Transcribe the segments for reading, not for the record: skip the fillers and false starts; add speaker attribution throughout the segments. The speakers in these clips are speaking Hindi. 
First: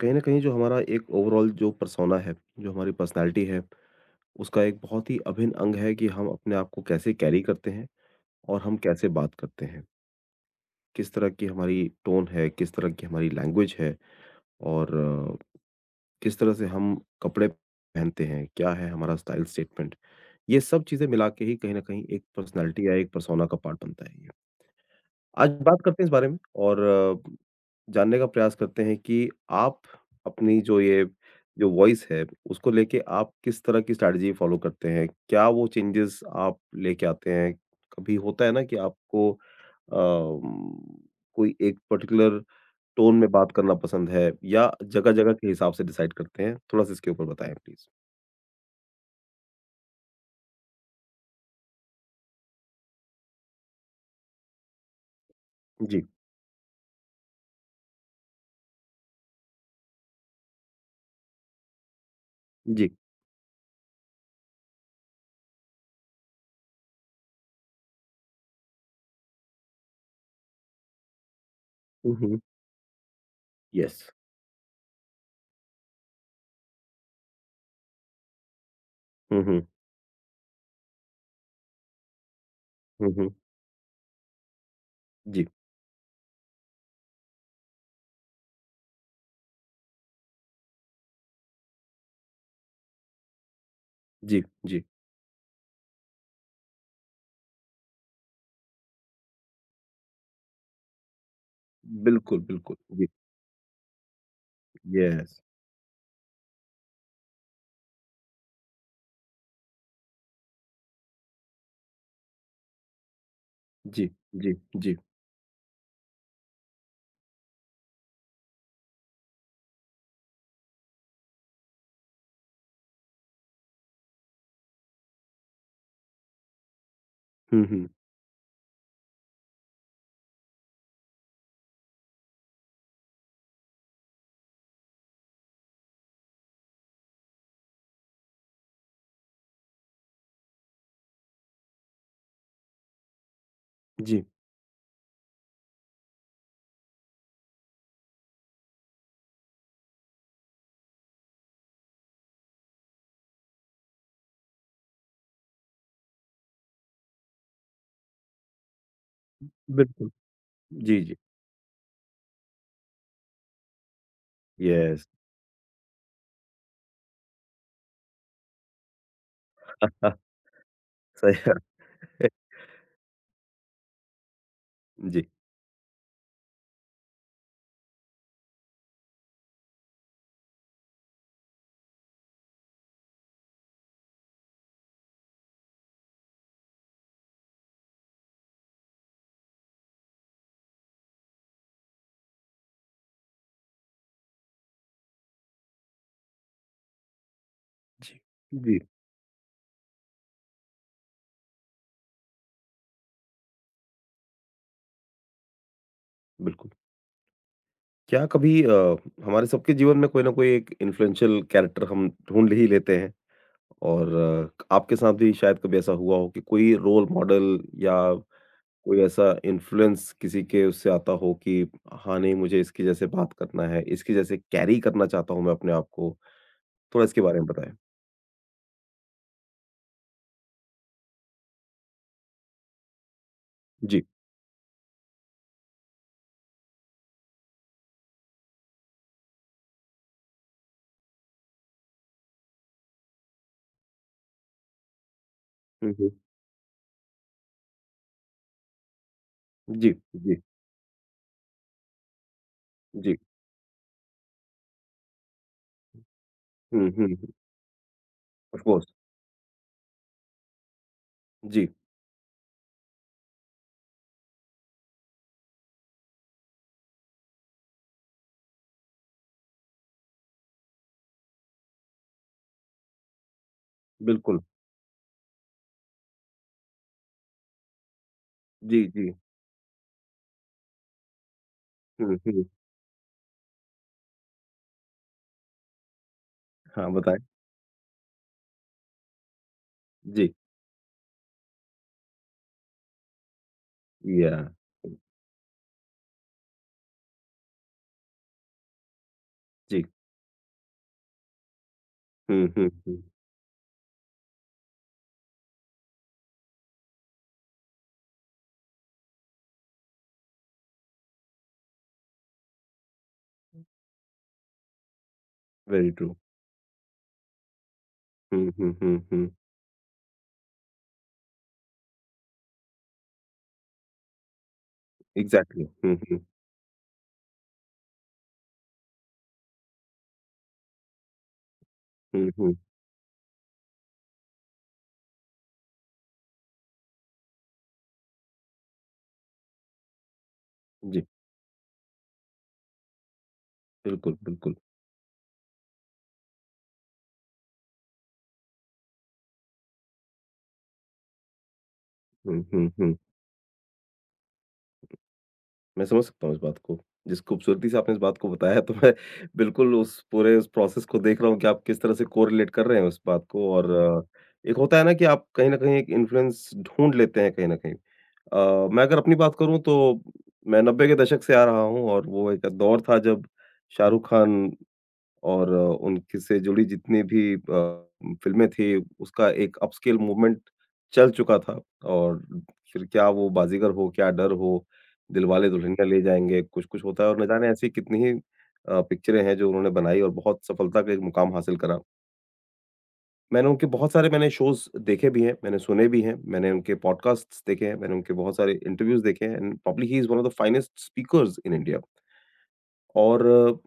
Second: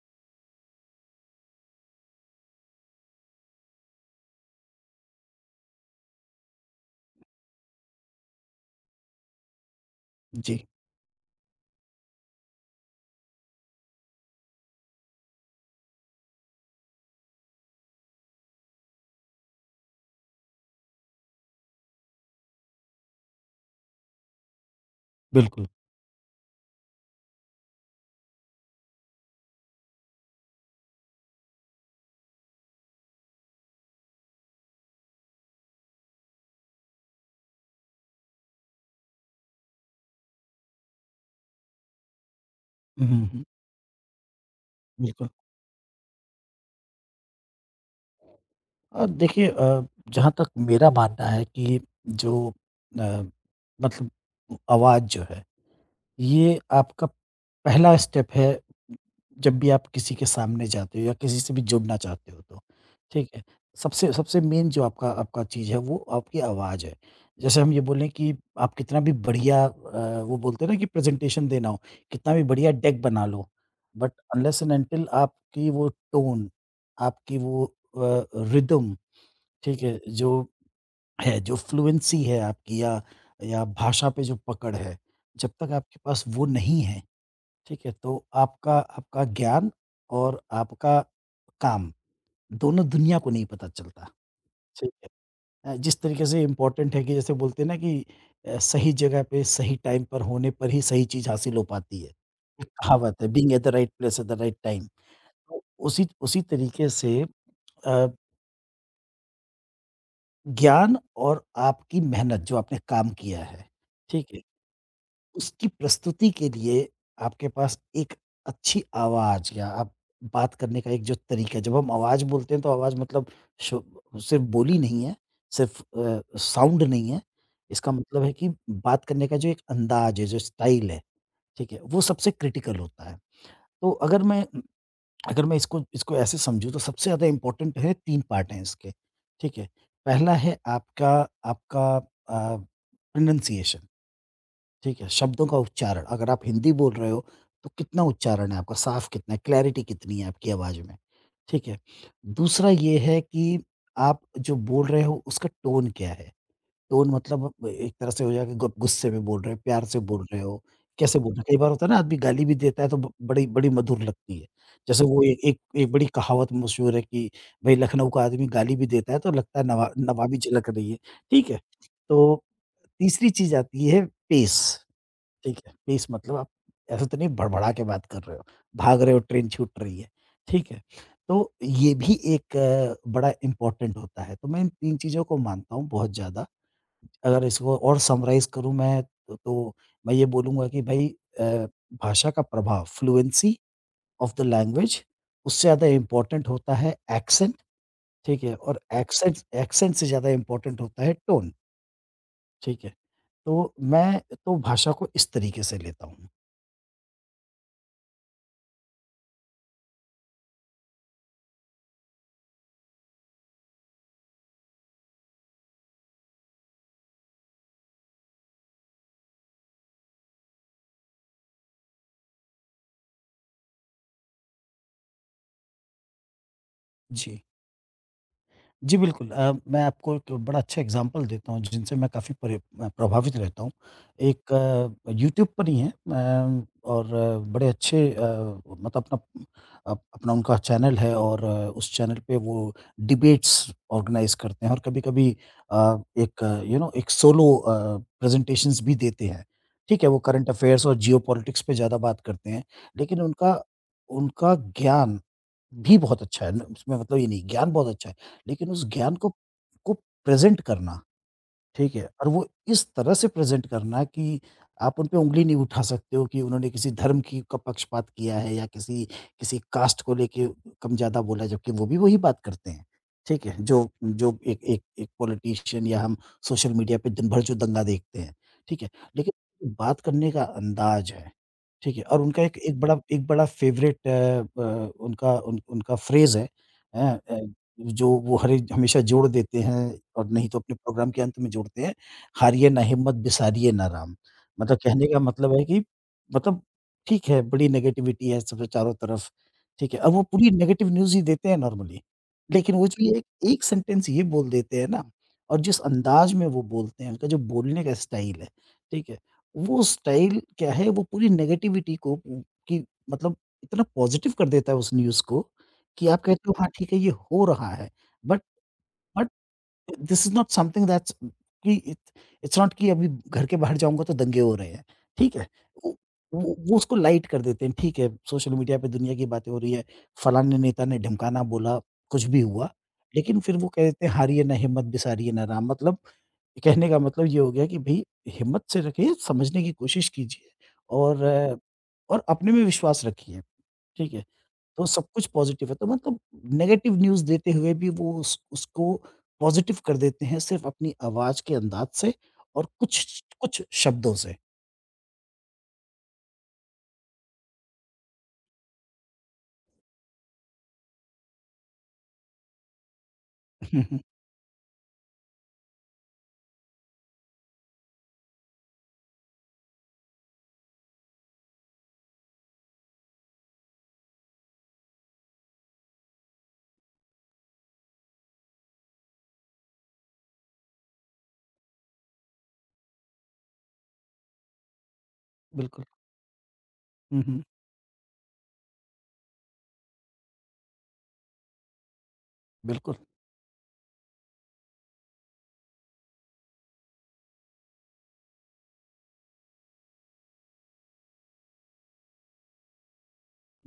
Speaker 1: कहीं न कहीं जो हमारा एक ओवरऑल जो पर्सोना है, जो हमारी पर्सनैलिटी है, उसका एक बहुत ही अभिन्न अंग है कि हम अपने आप को कैसे कैरी करते हैं और हम कैसे बात करते हैं।
Speaker 2: जी,
Speaker 1: किस तरह की हमारी टोन है, किस तरह की हमारी लैंग्वेज है और किस तरह से हम कपड़े पहनते हैं, क्या है हमारा स्टाइल स्टेटमेंट। ये सब चीज़ें मिला के ही कहीं न कहीं एक पर्सनैलिटी या एक पर्सोना का पार्ट बनता है ये। आज
Speaker 2: बिल्कुल।
Speaker 1: बात करते हैं इस बारे में और जानने का प्रयास करते हैं कि आप अपनी जो ये जो वॉइस है, उसको लेके आप किस तरह की स्ट्रैटेजी फॉलो करते हैं? क्या वो चेंजेस आप लेके आते हैं? कभी होता है ना कि आपको कोई एक पर्टिकुलर
Speaker 2: हुँ,
Speaker 1: टोन
Speaker 2: हुँ,
Speaker 1: में
Speaker 2: हुँ,
Speaker 1: बात करना पसंद है या
Speaker 2: बिल्कुल।
Speaker 1: जगह-जगह के हिसाब से डिसाइड करते हैं? थोड़ा-सा इसके ऊपर बताएँ प्लीज़।
Speaker 2: देखिए, जहाँ तक मेरा मानना है कि जो अ, मतलब आवाज़ जो है,
Speaker 1: जी,
Speaker 2: ये आपका पहला स्टेप है जब भी आप किसी के सामने जाते हो या किसी से भी जुड़ना चाहते हो तो,
Speaker 1: जी।
Speaker 2: ठीक है? सबसे सबसे मेन जो आपका आपका चीज़ है वो आपकी आवाज़ है। जैसे हम ये बोलें कि आप कितना भी बढ़िया वो बोलते हैं ना कि प्रेज़ेंटेशन देना हो,
Speaker 1: हुँ,
Speaker 2: कितना
Speaker 1: हुँ।
Speaker 2: भी बढ़िया डेक बना लो,
Speaker 1: yes.
Speaker 2: But unless and until आपकी वो टोन, आपकी वो रिदम,
Speaker 1: हुँ, हुँ।
Speaker 2: ठीक है? जो है, जो फ्लुएंसी है आपकी या
Speaker 1: हुँ, हुँ।
Speaker 2: या भाषा पे जो पकड़ है,
Speaker 1: जी,
Speaker 2: जब तक आपके पास वो नहीं है, ठीक है, तो आपका आपका ज्ञान और आपका काम दोनों दुनिया को नहीं पता चलता।
Speaker 1: जी, जी।
Speaker 2: ठीक है। जिस तरीके से इम्पोर्टेंट है कि जैसे बोलते हैं ना कि सही जगह पे सही टाइम पर होने पर ही सही चीज़ हासिल हो पाती है।
Speaker 1: बिल्कुल,
Speaker 2: एक
Speaker 1: बिल्कुल। जी,
Speaker 2: कहावत है being at the right place at the right time.
Speaker 1: Yes.
Speaker 2: तो उसी उसी तरीके से अ, ज्ञान और आपकी मेहनत जो आपने काम किया है,
Speaker 1: जी,
Speaker 2: ठीक है?
Speaker 1: जी, जी।
Speaker 2: उसकी प्रस्तुति के लिए आपके पास एक अच्छी आवाज़ या आप बात करने का एक जो तरीका है, जब हम आवाज़ बोलते हैं तो आवाज़ मतलब शो सिर्फ़ बोली नहीं है, सिर्फ़ साउंड नहीं है।
Speaker 1: हुँ, हुँ।
Speaker 2: इसका मतलब है कि बात करने का जो एक अंदाज़ है, जो स्टाइल है, ठीक है? वो सबसे क्रिटिकल होता है। तो अगर मैं इसको इसको ऐसे समझूँ तो सबसे ज़्यादा इम्पोर्टेंट है, 3 पार्ट हैं इसके, ठीक है? पहला है आपका आपका प्रोनंसिएशन,
Speaker 1: जी,
Speaker 2: ठीक है, शब्दों का उच्चारण। अगर आप हिंदी बोल रहे हो, तो कितना उच्चारण है आपका, साफ़ कितना है, क्लैरिटी कितनी है आपकी आवाज़ में, ठीक है। दूसरा ये है कि आप जो बोल रहे हो उसका टोन क्या है? टोन मतलब एक तरह से हो जाएगा गु गुस्से में बोल रहे हो, प्यार से
Speaker 1: बिल्कुल।
Speaker 2: बोल रहे हो,
Speaker 1: जी, जी।
Speaker 2: कैसे बोल रहे हो? कई बार होता है ना आदमी गाली भी देता है तो ब बड़ी बड़ी मधुर लगती है। जैसे
Speaker 1: यस।
Speaker 2: वो ए एक एक बड़ी कहावत मशहूर है कि भई लखनऊ का आदमी गाली भी देता है तो लगता है
Speaker 1: हाँ,
Speaker 2: नवाबी झलक रही है,
Speaker 1: सही
Speaker 2: ठीक है।
Speaker 1: बात है।
Speaker 2: तो तीसरी चीज़ आती है पेस।
Speaker 1: जी,
Speaker 2: ठीक है, पेस मतलब आप ऐसा तो नहीं भड़बड़ा के बात कर रहे हो, भाग रहे हो ट्रेन छूट रही है, ठीक है? तो ये भी एक बड़ा इम्पोर्टेंट होता है, तो मैं इन 3 चीज़ों को मानता हूँ बहुत ज़्यादा। अगर इसको और समराइज़ करूँ मैं तो मैं ये बोलूँगा कि भई, अ, भाषा का प्रभाव फ्लुएंसी ऑफ द लैंग्वेज, उससे ज़्यादा इम्पोर्टेंट होता है एक्सेंट,
Speaker 1: जी,
Speaker 2: ठीक है?
Speaker 1: जी,
Speaker 2: और एक्सेंट एक्सेंट से ज़्यादा इम्पोर्टेंट होता है टोन, ठीक है? तो मैं तो भाषा को इस तरीके से लेता हूँ।
Speaker 1: बिल्कुल। क्या कभी हमारे सबके जीवन में कोई ना कोई एक इन्फ्लुएंशियल कैरेक्टर हम ढूँढ ही लेते हैं और आपके साथ भी शायद कभी ऐसा हुआ हो कि कोई रोल मॉडल या कोई ऐसा इन्फ्लुएंस किसी के उससे आता हो कि हाँ, नहीं मुझे इसके जैसे बात करना है, इसके जैसे कैरी करना चाहता हूँ मैं अपने आप को। थोड़ा इसके बारे
Speaker 2: जी।
Speaker 1: में बताएँ?
Speaker 2: जी, बिल्कुल। मैं आपको एक बड़ा अच्छा एग्ज़ाम्पल देता हूँ जिनसे मैं काफ़ी परे प्रभावित रहता हूँ।
Speaker 1: जी।
Speaker 2: एक यूट्यूब पर ही है, बड़े अच्छे मतलब अपना अप अपना उनका चैनल है और उस चैनल पे वो डिबेट्स ऑर्गेनाइज़ करते हैं और कभी-कभी
Speaker 1: हुँ, हुँ।
Speaker 2: एक यू नो एक सोलो प्रेज़ेंटेशंस भी देते हैं।
Speaker 1: जी,
Speaker 2: ठीक है, वो
Speaker 1: जी,
Speaker 2: करंट अफ़ेयर्स और जियोपॉलिटिक्स पे ज़्यादा बात करते हैं।
Speaker 1: जी।
Speaker 2: लेकिन उनका उनका ज्ञान भी बहुत अच्छा है, न
Speaker 1: हुँ,
Speaker 2: उसमें
Speaker 1: हुँ,
Speaker 2: मतलब
Speaker 1: हुँ,
Speaker 2: ये नहीं ज्ञान बहुत अच्छा है,
Speaker 1: ऑफ़
Speaker 2: लेकिन उस
Speaker 1: कोर्स।
Speaker 2: ज्ञान को को प्रेज़ेंट करना,
Speaker 1: जी,
Speaker 2: ठीक है? और वो इस तरह से प्रेज़ेंट करना कि आप उन पे उँगली नहीं उठा सकते हो कि उन्होंने किसी धर्म की का पक्षपात किया है या किसी किसी कास्ट को लेके कम-ज़्यादा बोला है, जबकि वो भी वही बात करते हैं, ठीक है? जो जो
Speaker 1: बिल्कुल।
Speaker 2: एक एक एक पॉलिटिशियन या हम सोशल मीडिया पे दिन भर जो दंगा देखते हैं, ठीक
Speaker 1: जी,
Speaker 2: है?
Speaker 1: जी।
Speaker 2: लेकिन बात करने का अंदाज़ है। ठीक है।
Speaker 1: हुँ,
Speaker 2: और उनका
Speaker 1: हुँ।
Speaker 2: एक एक बड़ा फ़ेवरेट अ, ब उनका उन उनका फ्रेज़ है,
Speaker 1: हाँ,
Speaker 2: हैं
Speaker 1: बताएँ।
Speaker 2: अ, जो वो हरे हमेशा जोड़ देते हैं और
Speaker 1: जी,
Speaker 2: नहीं तो अपने प्रोग्राम के अंत में जोड़ते हैं, "हारिए ना हिम्मत, बिसारिए ना राम।"
Speaker 1: या
Speaker 2: मतलब कहने का मतलब है कि मतलब ठीक है, बड़ी नेगेटिविटी है सब चारों तरफ,
Speaker 1: जी।
Speaker 2: ठीक है। अब वो पूरी नेगेटिव न्यूज़ ही देते हैं नॉर्मली,
Speaker 1: हुँ, हुँ,
Speaker 2: लेकिन वो
Speaker 1: हुँ।
Speaker 2: जो एक एक सेंटेंस ये बोल देते हैं ना और जिस अंदाज़ में वो बोलते हैं, उनका जो बोलने का स्टाइल है, ठीक है। वो स्टाइल क्या है, वो पूरी नेगेटिविटी को उ कि मतलब इतना पॉज़िटिव कर देता है उस न्यूज़ को,
Speaker 1: वेरी
Speaker 2: कि
Speaker 1: ट्रू।
Speaker 2: आप कहते हो हाँ, ठीक है ये हो रहा है। बट
Speaker 1: हुँ, हुँ, हुँ,
Speaker 2: बट
Speaker 1: हुँ।
Speaker 2: This is not something that's कि इत इट्स नॉट कि अभी घर के बाहर जाऊँगा तो दंगे हो रहे हैं, ठीक है?
Speaker 1: एग्ज़ैक्टली।
Speaker 2: वो
Speaker 1: हुँ, हुँ।
Speaker 2: वो उसको लाइट कर देते हैं, ठीक है, सोशल मीडिया पे दुनिया की बातें हो रही है, फलाने नेता ने ढिमकाना बोला, कुछ
Speaker 1: हुँ,
Speaker 2: भी
Speaker 1: हुँ।
Speaker 2: हुआ। लेकिन फिर वो कह देते हैं हारिए ना हिम्मत बिसारिए ना राम, मतलब कहने का मतलब ये हो गया कि भई हिम्मत से रखिए, समझने की कोशिश कीजिए
Speaker 1: जी,
Speaker 2: और और अपने में विश्वास रखिए, ठीक
Speaker 1: बिल्कुल,
Speaker 2: है?
Speaker 1: बिल्कुल।
Speaker 2: तो सब कुछ पॉज़िटिव है, तो मतलब नेगेटिव न्यूज़ देते हुए भी वो उस उसको पॉज़िटिव कर देते हैं सिर्फ़ अपनी आवाज़ के अंदाज़ से
Speaker 1: हुँ,
Speaker 2: और
Speaker 1: हुँ, हुँ।
Speaker 2: कुछ कुछ शब्दों से।
Speaker 1: मैं समझ सकता हूँ इस बात को। जिस खूबसूरती से आपने इस बात को बताया तो मैं बिल्कुल उस पूरे उस प्रोसेस को देख रहा हूँ कि आप किस तरह से कोरिलेट कर रहे हैं उस बात को और
Speaker 2: हुँ, हुँ।
Speaker 1: एक होता है ना कि आप कहीं न कहीं एक इन्फ्लुएंस ढूँढ लेते हैं कहीं न कहीं। मैं अगर अपनी बात करूँ तो मैं 90 के दशक से आ रहा हूँ और वो एक दौर था जब शाहरुख खान और उनके से जुड़ी जितनी भी फ़िल्में थी, उसका एक अपस्केल मूवमेंट चल चुका था और फिर क्या वो बाज़ीगर हो, क्या डर हो, दिलवाले दुल्हनिया
Speaker 2: बिल्कुल।
Speaker 1: ले जाएँगे, कुछ-कुछ होता है और
Speaker 2: हुँ,
Speaker 1: न
Speaker 2: हुँ।
Speaker 1: जाने ऐसी कितनी ही पिक्चरें हैं जो उन्होंने बनाई और बहुत सफलता का एक मुकाम हासिल करा।
Speaker 2: बिल्कुल।
Speaker 1: मैंने उनके बहुत सारे मैंने शोज़ देखे भी हैं, मैंने सुने भी हैं, मैंने उनके पॉडकास्ट्स देखे हैं, मैंने उनके बहुत सारे इंटरव्यूज़ देखे हैं and probably he is one of the finest speakers in India और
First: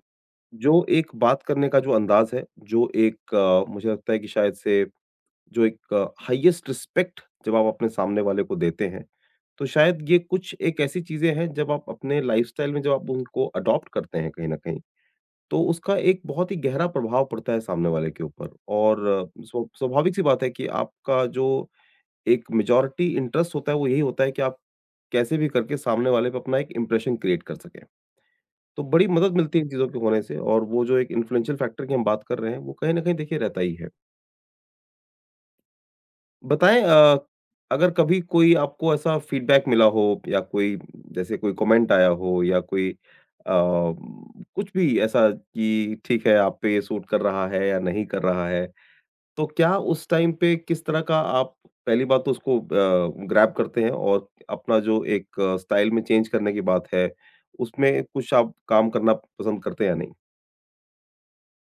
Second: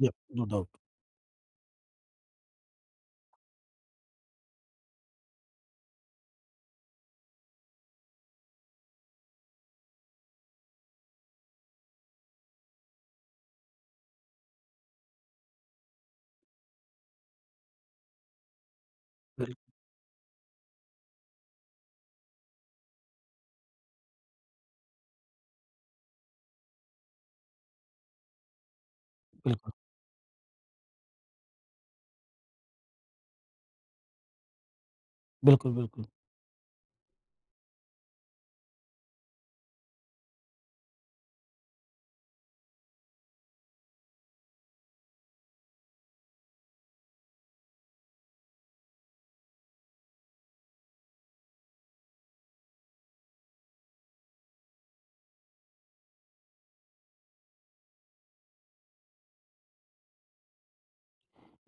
Speaker 2: यप, नो डाउट।
Speaker 1: जो एक बात करने का जो अंदाज़ है, जो एक मुझे लगता है कि शायद से जो एक हाईएस्ट रिस्पेक्ट जब आप अपने सामने वाले को देते हैं, तो शायद ये कुछ एक ऐसी चीज़ें हैं जब आप अपने लाइफ़स्टाइल में जब आप उनको अडॉप्ट करते हैं कहीं न कहीं, तो उसका एक बहुत ही गहरा प्रभाव पड़ता है सामने वाले के ऊपर और
Speaker 2: बिल
Speaker 1: स्वाभाविक-सी बात है कि आपका जो एक मेजॉरिटी इंटरेस्ट होता है, वो यही होता है कि आप कैसे भी करके सामने वाले पे अपना एक इम्प्रेशन क्रिएट कर सकें। तो बड़ी मदद मिलती है इन
Speaker 2: बिल्कुल।
Speaker 1: चीज़ों के होने से और वो जो एक इन्फ्लुएंशियल फैक्टर की हम बात कर रहे हैं, वो कहीं न कहीं देखिए रहता ही है।
Speaker 2: बिल्कुल।
Speaker 1: बताएँ अगर कभी कोई आपको ऐसा फीडबैक मिला हो या कोई जैसे कोई कमेंट आया हो या कोई कुछ भी ऐसा कि ठीक है, आप पे ये सूट कर रहा है या नहीं कर रहा है, तो क्या उस टाइम पे किस तरह का आप पहली बात तो उसको ग्रैब करते हैं और अपना जो एक स्टाइल में चेंज करने की बात है, उसमें कुछ आप काम करना पसंद करते हैं या नहीं?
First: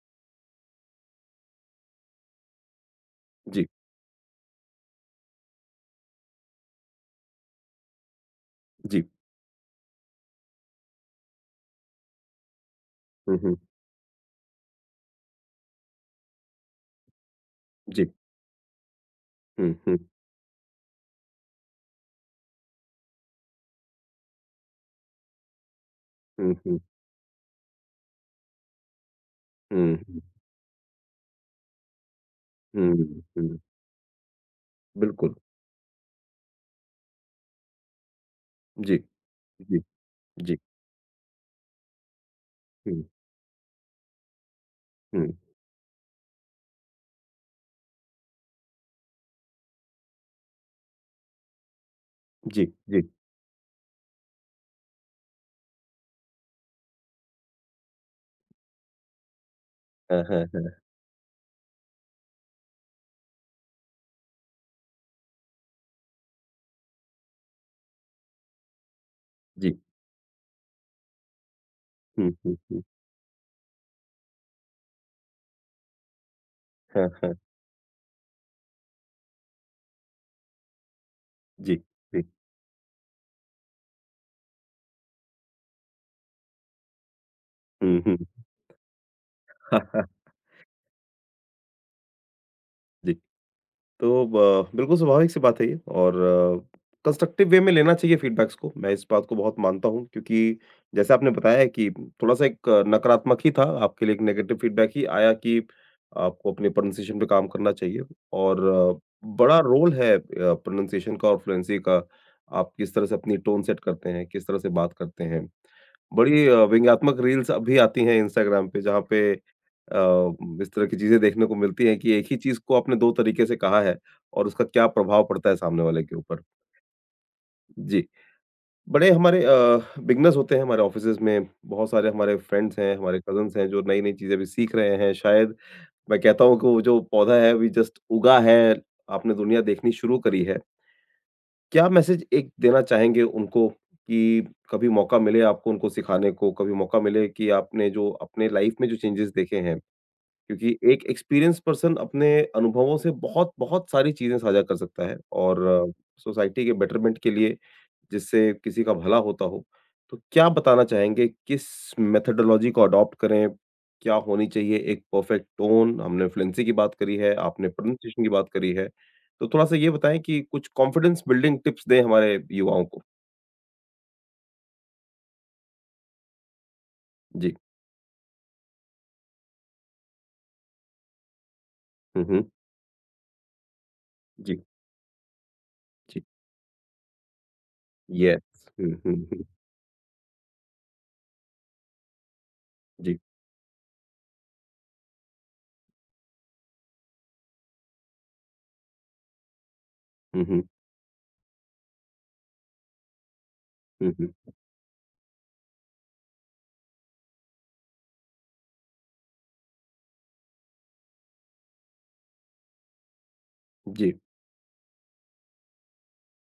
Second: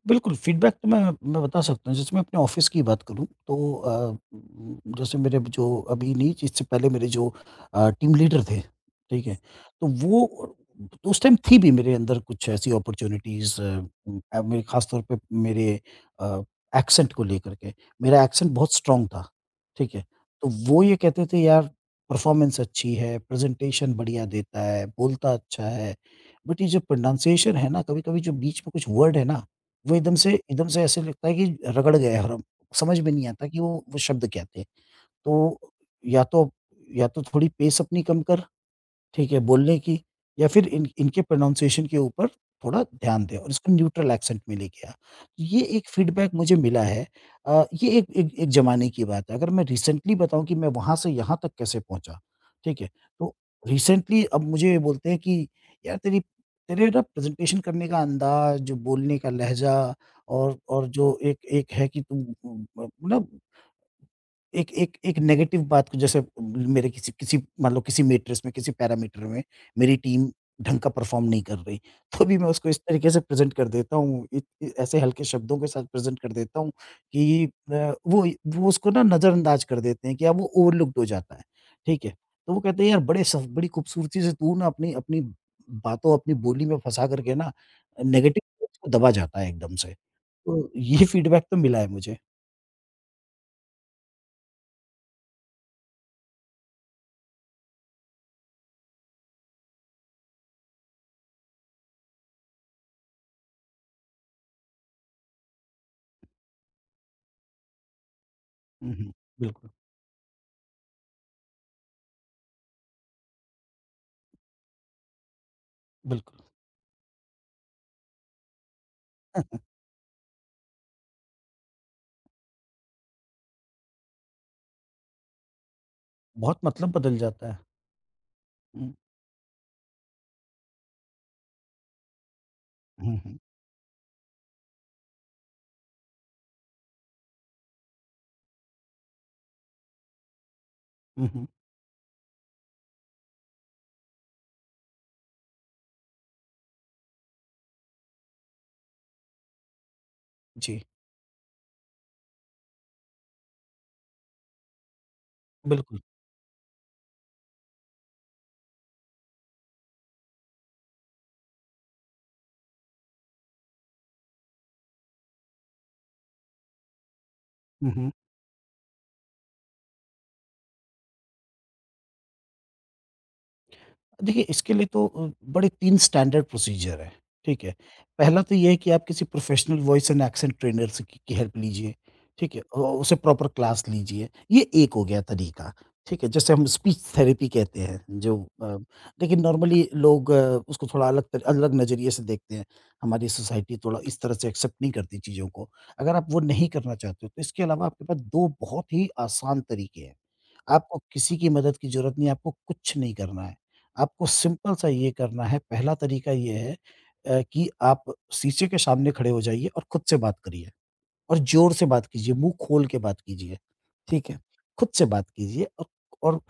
Speaker 2: बिल्कुल, फ़ीडबैक तो मैं बता सकता हूँ। जैसे मैं अपने ऑफ़िस की बात करूँ
Speaker 1: जी,
Speaker 2: तो जैसे मेरे जो अभी नहीं इससे पहले मेरे जो टीम लीडर थे,
Speaker 1: जी।
Speaker 2: ठीक है? तो वो तो उस टाइम थी भी मेरे अंदर कुछ ऐसी
Speaker 1: हुँ, हुँ।
Speaker 2: अपॉर्च्युनिटीज़ मेरे ख़ासतौर पे मेरे अ, एक्सेंट को लेकर के।
Speaker 1: जी।
Speaker 2: मेरा एक्सेंट बहुत स्ट्रॉन्ग था,
Speaker 1: हुँ,
Speaker 2: ठीक
Speaker 1: हुँ,
Speaker 2: है? तो वो ये कहते थे यार परफ़ॉर्मेंस अच्छी है, प्रेज़ेंटेशन बढ़िया देता है, बोलता अच्छा है।
Speaker 1: हुँ,
Speaker 2: बट ये
Speaker 1: हुँ,
Speaker 2: जो प्रोनंसिएशन है ना, कभी-कभी जो बीच में कुछ वर्ड है ना
Speaker 1: हुँ,
Speaker 2: वो एकदम
Speaker 1: हुँ,
Speaker 2: से एकदम से ऐसे लगता है कि रगड़ गए और हम समझ में
Speaker 1: हुँ,
Speaker 2: नहीं आता
Speaker 1: हुँ।
Speaker 2: कि वो शब्द क्या थे।
Speaker 1: बिल्कुल।
Speaker 2: तो या तो या तो थोड़ी पेस अपनी कम कर,
Speaker 1: जी,
Speaker 2: ठीक है, बोलने
Speaker 1: जी,
Speaker 2: की, या
Speaker 1: जी।
Speaker 2: फिर इन इनके प्रोनाउंसिएशन के ऊपर थोड़ा
Speaker 1: हुँ,
Speaker 2: ध्यान दें और इसको न्यूट्रल एक्सेंट में लेके आ।
Speaker 1: हुँ।
Speaker 2: ये एक फीडबैक मुझे मिला है। अ, ये एक एक एक ज़माने की बात है। अगर मैं रिसेंटली बताऊँ कि मैं वहाँ से यहाँ तक कैसे पहुँचा,
Speaker 1: जी,
Speaker 2: ठीक है?
Speaker 1: जी।
Speaker 2: तो रिसेंटली अब मुझे बोलते हैं कि यार तेरी तेरे ना प्रेज़ेंटेशन करने का अंदाज़, जो बोलने का लहज़ा
Speaker 1: हाँ, हाँ, हाँ।
Speaker 2: और जो एक एक है कि तुम मतलब एक एक एक नेगेटिव बात को जैसे मेरे किसी किसी मान लो किसी मैट्रिक्स में, किसी पैरामीटर में
Speaker 1: जी।
Speaker 2: मेरी टीम ढंग का परफ़ॉर्म नहीं कर रही, तो
Speaker 1: हुँ,
Speaker 2: भी मैं
Speaker 1: हुँ,
Speaker 2: उसको इस
Speaker 1: हुँ।
Speaker 2: तरीके से प्रेज़ेंट कर देता हूँ, इत इ ऐसे हल्के शब्दों के साथ प्रेज़ेंट कर देता हूँ
Speaker 1: हाँ, हाँ।
Speaker 2: कि वो वो उसको ना नज़रअंदाज कर देते हैं कि अब वो ओवरलूक्ड हो जाता है,
Speaker 1: जी,
Speaker 2: ठीक है?
Speaker 1: जी।
Speaker 2: तो वो कहते हैं, "यार बड़े सफ बड़ी खूबसूरती से तू ना अपनी अपनी बातों, अपनी बोली में फँसा कर के ना
Speaker 1: हुँ, हुँ।
Speaker 2: नेगेटिव सोच को दबा जाता है एकदम से।" तो ये फीडबैक तो मिला है मुझे।
Speaker 1: जी। तो ब बिल्कुल स्वाभाविक सी बात है ये और कंस्ट्रक्टिव वे में लेना चाहिए फीडबैक्स को, मैं इस बात को बहुत मानता हूँ क्योंकि जैसे आपने बताया है कि थोड़ा-सा एक नकारात्मक ही था, आपके लिए एक नेगेटिव फीडबैक ही आया कि आपको अपने प्रोनंसिएशन पे काम करना चाहिए और
Speaker 2: हुँ, हुँ।
Speaker 1: बड़ा
Speaker 2: बिल्कुल,
Speaker 1: रोल है प्रोनंसिएशन का और फ्लुएंसी का। आप किस तरह से अपनी टोन सेट करते हैं, किस तरह से बात करते हैं।
Speaker 2: बिल्कुल।
Speaker 1: बड़ी व्यंग्यात्मक रील्स अब भी आती हैं इंस्टाग्राम पे जहाँ पे अ, इस तरह की चीज़ें देखने को मिलती हैं कि एक ही चीज़ को आपने 2 तरीके से कहा है और उसका क्या प्रभाव पड़ता है सामने वाले के ऊपर।
Speaker 2: बहुत मतलब बदल जाता है।
Speaker 1: जी,
Speaker 2: हुँ,
Speaker 1: बड़े हमारे बिगिनर्स होते हैं हमारे ऑफिसेज़ में, बहुत सारे हमारे फ्रेंड्स हैं,
Speaker 2: हुँ,
Speaker 1: हमारे
Speaker 2: हुँ।
Speaker 1: कज़िन्स हैं जो नई-नई चीज़ें अभी सीख रहे हैं। शायद मैं कहता हूँ कि वो जो पौधा है अभी जस्ट उगा है, आपने दुनिया देखनी शुरू करी है।
Speaker 2: हुँ, हुँ।
Speaker 1: क्या मैसेज एक देना चाहेंगे उनको कि कभी मौका मिले आपको उनको सिखाने को, कभी मौका मिले कि आपने जो अपने लाइफ़ में जो चेंजेज़ देखे हैं क्योंकि
Speaker 2: जी,
Speaker 1: एक एक्सपीरियंस पर्सन अपने अनुभवों से बहुत बहुत सारी चीजें साझा कर सकता है और
Speaker 2: बिल्कुल।
Speaker 1: सोसाइटी के बेटरमेंट के लिए जिससे किसी का भला होता हो तो क्या बताना चाहेंगे किस मेथडोलॉजी को अडॉप्ट करें क्या होनी चाहिए एक परफेक्ट टोन हमने फ्लुएंसी की बात करी है आपने
Speaker 2: हुँ, हुँ।
Speaker 1: प्रोनाउंसिएशन की बात करी है तो थोड़ा सा ये बताएं कि कुछ कॉन्फिडेंस बिल्डिंग टिप्स दें हमारे युवाओं को।
Speaker 2: देखिए, इसके लिए तो बड़े 3 स्टैंडर्ड प्रोसीजर हैं,
Speaker 1: जी।
Speaker 2: ठीक है? पहला तो ये है कि आप किसी professional voice and accent trainer से की हेल्प लीजिए,
Speaker 1: हम्म, हम्म।
Speaker 2: ठीक है? उसे प्रॉपर क्लास लीजिए,
Speaker 1: जी,
Speaker 2: ये एक हो गया तरीका,
Speaker 1: जी।
Speaker 2: ठीक है? जैसे हम स्पीच थेरेपी कहते हैं जो
Speaker 1: यस।
Speaker 2: अ,
Speaker 1: हम्म, हम्म,
Speaker 2: लेकिन
Speaker 1: हम्म।
Speaker 2: नॉर्मली लोग उसको थोड़ा अलग तर अलग नज़रिए से देखते हैं,
Speaker 1: जी।
Speaker 2: हमारी सोसाइटी थोड़ा इस तरह से एक्सेप्ट नहीं करती चीज़ों को। अगर आप वो नहीं करना चाहते हो, तो इसके अलावा आपके पास 2 बहुत ही आसान तरीके हैं।
Speaker 1: हम्म, हम्म,
Speaker 2: आपको किसी की मदद की ज़रूरत नहीं है, आपको कुछ नहीं करना है।
Speaker 1: हम्म, हम्म।
Speaker 2: आपको सिंपल सा ये करना है, पहला तरीका ये है, कि आप शीशे के सामने खड़े हो जाइए और खुद से बात करिए। और ज़ोर से बात कीजिए, मुँह खोल के बात कीजिए,
Speaker 1: जी।
Speaker 2: ठीक है? खुद से बात कीजिए और और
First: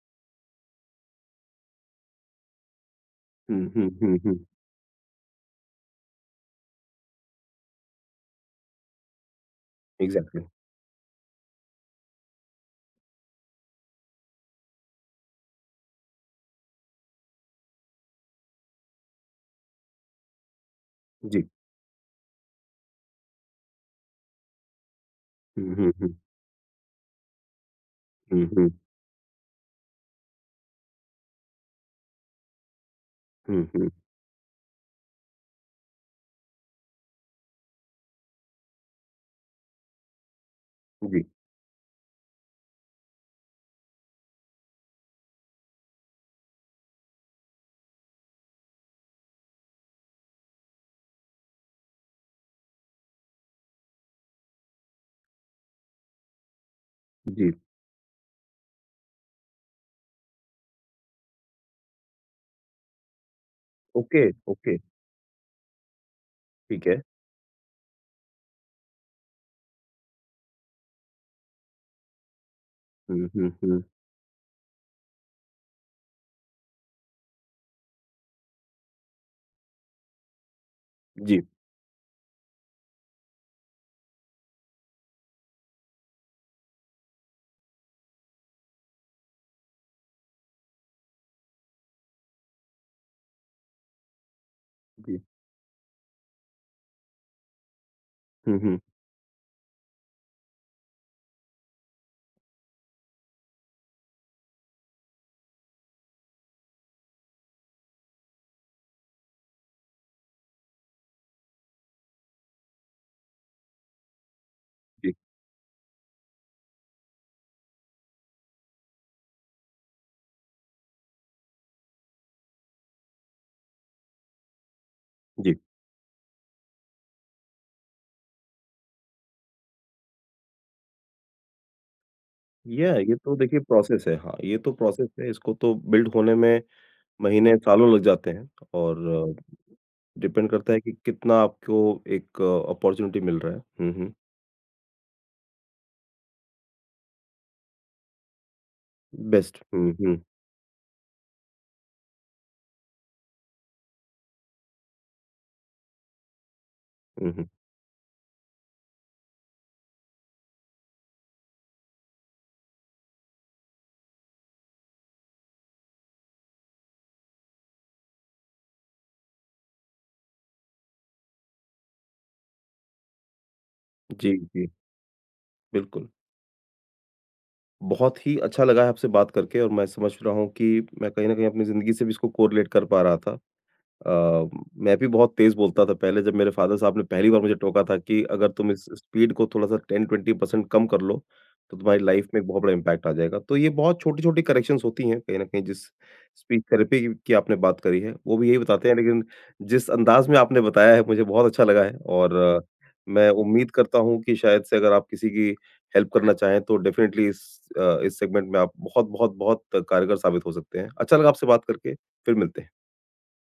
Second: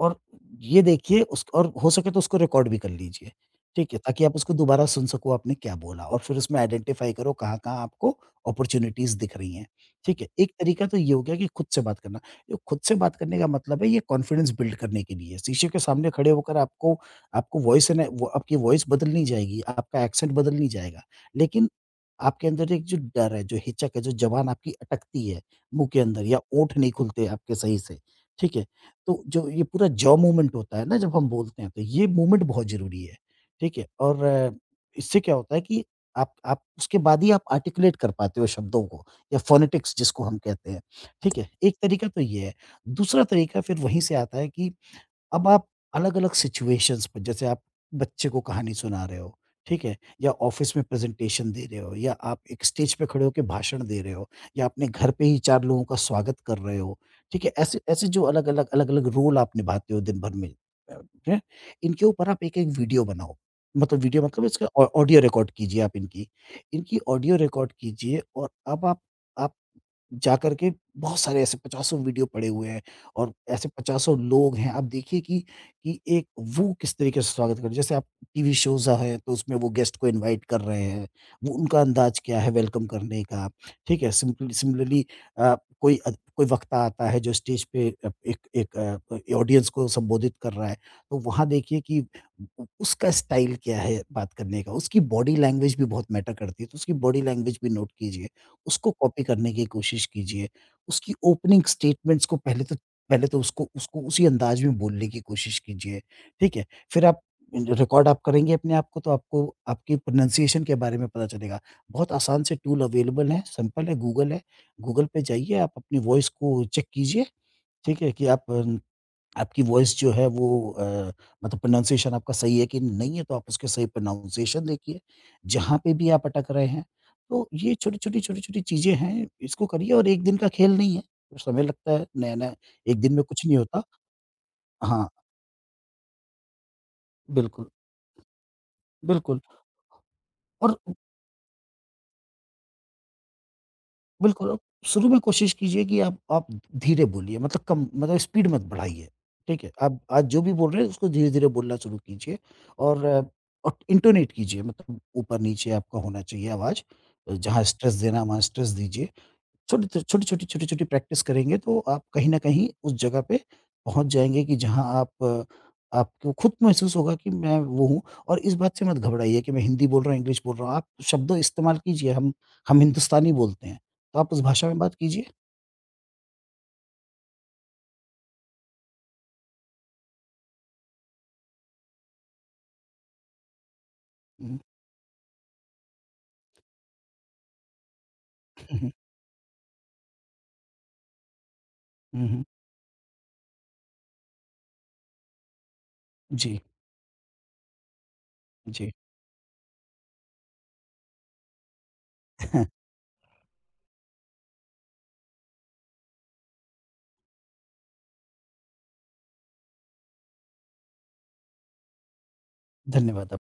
Speaker 2: और ये देखिए उस और हो सके तो उसको रिकॉर्ड भी कर लीजिए,
Speaker 1: हम्म, हम्म,
Speaker 2: ठीक है?
Speaker 1: हम्म,
Speaker 2: ताकि आप
Speaker 1: हम्म।
Speaker 2: उसको दोबारा सुन सको आपने क्या बोला और फिर उसमें आइडेंटिफ़ाई करो कहाँ-कहाँ आपको अपॉर्च्युनिटीज़ दिख रही हैं, ठीक है?
Speaker 1: एग्ज़ैक्टली।
Speaker 2: एक तरीका तो ये हो गया कि खुद से बात करना। ये खुद से बात करने का मतलब है ये कॉन्फिडेंस बिल्ड करने के लिए है। शीशे के सामने खड़े होकर आपको आपको वॉइस है ना, वो आपकी वॉइस बदल नहीं जाएगी, आपका एक्सेंट बदल नहीं जाएगा,
Speaker 1: जी।
Speaker 2: लेकिन आपके अंदर एक जो डर है, जो हिचक है, जो ज़बान आपकी अटकती है
Speaker 1: हुँ,
Speaker 2: मुँह
Speaker 1: हुँ,
Speaker 2: के
Speaker 1: हुँ।
Speaker 2: अंदर या ओंठ नहीं खुलते आपके सही से,
Speaker 1: हुँ,
Speaker 2: ठीक है?
Speaker 1: हुँ।
Speaker 2: तो जो ये पूरा जॉ मूवमेंट होता है ना जब हम बोलते हैं तो ये मूवमेंट बहुत ज़रूरी है,
Speaker 1: हुँ,
Speaker 2: ठीक है?
Speaker 1: हुँ।
Speaker 2: और इससे क्या होता है कि आप उसके बाद ही आप आर्टिकुलेट कर पाते हो शब्दों को या फ़ोनेटिक्स जिसको हम कहते हैं,
Speaker 1: जी,
Speaker 2: ठीक है? एक तरीका तो ये है। दूसरा तरीका फिर वहीं से आता है कि अब आप अलग-अलग सिचुएशंस पे, जैसे आप बच्चे को कहानी सुना रहे हो, ठीक है? या ऑफ़िस में प्रेज़ेंटेशन दे रहे हो या आप एक स्टेज पे खड़े होके भाषण दे रहे हो या अपने घर पे ही 4 लोगों का स्वागत कर रहे हो, ठीक
Speaker 1: जी।
Speaker 2: है? ऐसे ऐसे जो अलग-अलग रोल आप निभाते हो दिन भर में, अ, हैं, इनके ऊपर आप एक-एक वीडियो बनाओ। मतलब वीडियो
Speaker 1: ओके,
Speaker 2: मतलब इसका
Speaker 1: ओके,
Speaker 2: ऑ ऑडियो रिकॉर्ड कीजिए आप इनकी।
Speaker 1: ठीक
Speaker 2: इनकी
Speaker 1: है।
Speaker 2: ऑडियो रिकॉर्ड कीजिए और अब आप जा करके, बहुत सारे ऐसे पचासों वीडियो पड़े हुए हैं
Speaker 1: हुँ,
Speaker 2: और
Speaker 1: हुँ,
Speaker 2: ऐसे
Speaker 1: हुँ।
Speaker 2: पचासों लोग हैं। आप देखिए कि एक वो किस तरीके से स्वागत कर, जैसे आप टीवी शोज़ है तो उसमें वो गेस्ट को इनवाइट कर रहे हैं,
Speaker 1: जी,
Speaker 2: वो उनका अंदाज़ क्या है वेलकम करने का, ठीक है? सिम्पली सिमिलरली अ, कोई अ, कोई वक्ता आता है जो स्टेज पे अ, एक एक अ, ऑडियंस को संबोधित कर रहा है, तो वहाँ देखिए कि उ उसका स्टाइल क्या है बात करने का, उसकी
Speaker 1: जी।
Speaker 2: बॉडी लैंग्वेज भी बहुत मैटर करती है, तो उसकी बॉडी लैंग्वेज भी नोट कीजिए।
Speaker 1: हुँ, हुँ।
Speaker 2: उसको कॉपी करने की कोशिश कीजिए। उसकी ओपनिंग स्टेटमेंट्स को पहले तो उसको उसको उसी अंदाज में बोलने की कोशिश कीजिए, ठीक है? फिर आप रिकॉर्ड आप करेंगे अपने आप को तो आपको आपकी प्रोनंसिएशन के बारे में पता चलेगा। बहुत आसान से टूल अवेलेबल हैं, सिंपल है। गूगल
Speaker 1: जी,
Speaker 2: पे जाइए आप अपनी वॉइस को चेक कीजिए, ठीक है? कि आप आपकी वॉइस जो है वो मतलब प्रोनाउंसिएशन आपका सही है कि नहीं है, तो आप उसके सही प्रोनाउंसिएशन देखिए,
Speaker 1: जी।
Speaker 2: जहाँ पे भी आप अटक रहे हैं। तो ये छोटी-छोटी चीज़ें हैं, इसको करिए और एक दिन का खेल नहीं है, तो समय लगता है, नया-नया,
Speaker 1: या
Speaker 2: एक
Speaker 1: ये
Speaker 2: दिन में
Speaker 1: तो
Speaker 2: कुछ नहीं
Speaker 1: देखिए
Speaker 2: होता।
Speaker 1: प्रोसेस है। हाँ, ये तो
Speaker 2: हाँ,
Speaker 1: प्रोसेस है, इसको तो बिल्ड होने में महीने,
Speaker 2: बिल्कुल,
Speaker 1: सालों लग जाते हैं और
Speaker 2: बिल्कुल
Speaker 1: डिपेंड करता
Speaker 2: और
Speaker 1: है कि कितना आपको एक अपॉर्च्युनिटी मिल रहा है। हुँ, हुँ।
Speaker 2: बिल्कुल, शुरू में कोशिश कीजिए कि आप धीरे बोलिए मतलब कम मतलब स्पीड मत बढ़ाइए,
Speaker 1: बेस्ट।
Speaker 2: ठीक है?
Speaker 1: हुँ,
Speaker 2: आप
Speaker 1: हुँ।
Speaker 2: आज जो भी बोल रहे हैं उसको धीरे-धीरे बोलना शुरू कीजिए और और इंटोनेट कीजिए, मतलब ऊपर-नीचे आपका होना चाहिए आवाज़,
Speaker 1: हुँ, हुँ।
Speaker 2: जहाँ स्ट्रेस देना है वहाँ स्ट्रेस दीजिए। छोटी-छोटी प्रैक्टिस करेंगे तो आप कहीं न कहीं उस जगह पे पहुँच जाएँगे कि जहाँ आप, आपको खुद महसूस होगा कि मैं वो हूँ। और इस बात से मत घबराइए कि मैं हिंदी बोल रहा हूँ, इंग्लिश बोल रहा हूँ। आप शब्दों इस्तेमाल कीजिए, हम हिंदुस्तानी बोलते हैं, तो आप
Speaker 1: जी,
Speaker 2: उस
Speaker 1: जी,
Speaker 2: भाषा में बात कीजिए।
Speaker 1: बिल्कुल। बहुत ही अच्छा लगा है आपसे बात करके और मैं समझ रहा हूँ कि मैं कहीं न कहीं अपनी ज़िंदगी से भी इसको कोरिलेट कर पा रहा था। अ,
Speaker 2: हुँ,
Speaker 1: मैं भी बहुत तेज़ बोलता था पहले जब मेरे फ़ादर साहब ने पहली बार मुझे टोका था कि अगर तुम इस
Speaker 2: हुँ,
Speaker 1: स्पीड को थोड़ा-सा 10-20% कम कर लो, तो तुम्हारी
Speaker 2: हुँ,
Speaker 1: लाइफ़
Speaker 2: हुँ,
Speaker 1: में
Speaker 2: हुँ।
Speaker 1: एक बहुत बड़ा इम्पैक्ट आ जाएगा। तो ये बहुत छोटी-छोटी करेक्शंस होती हैं कहीं न कहीं जिस
Speaker 2: जी,
Speaker 1: स्पीच थेरेपी की आपने बात करी है, वो भी यही बताते
Speaker 2: जी।
Speaker 1: हैं लेकिन जिस अंदाज़ में आपने बताया है मुझे बहुत अच्छा लगा है और मैं उम्मीद करता हूँ कि शायद से अगर आप किसी की हेल्प करना चाहें तो डेफ़िनेटली इस इस सेगमेंट में आप बहुत-बहुत बहुत बहुत कारगर साबित हो सकते हैं। अच्छा लगा आपसे बात करके, फिर मिलते हैं।
Speaker 2: धन्यवाद आप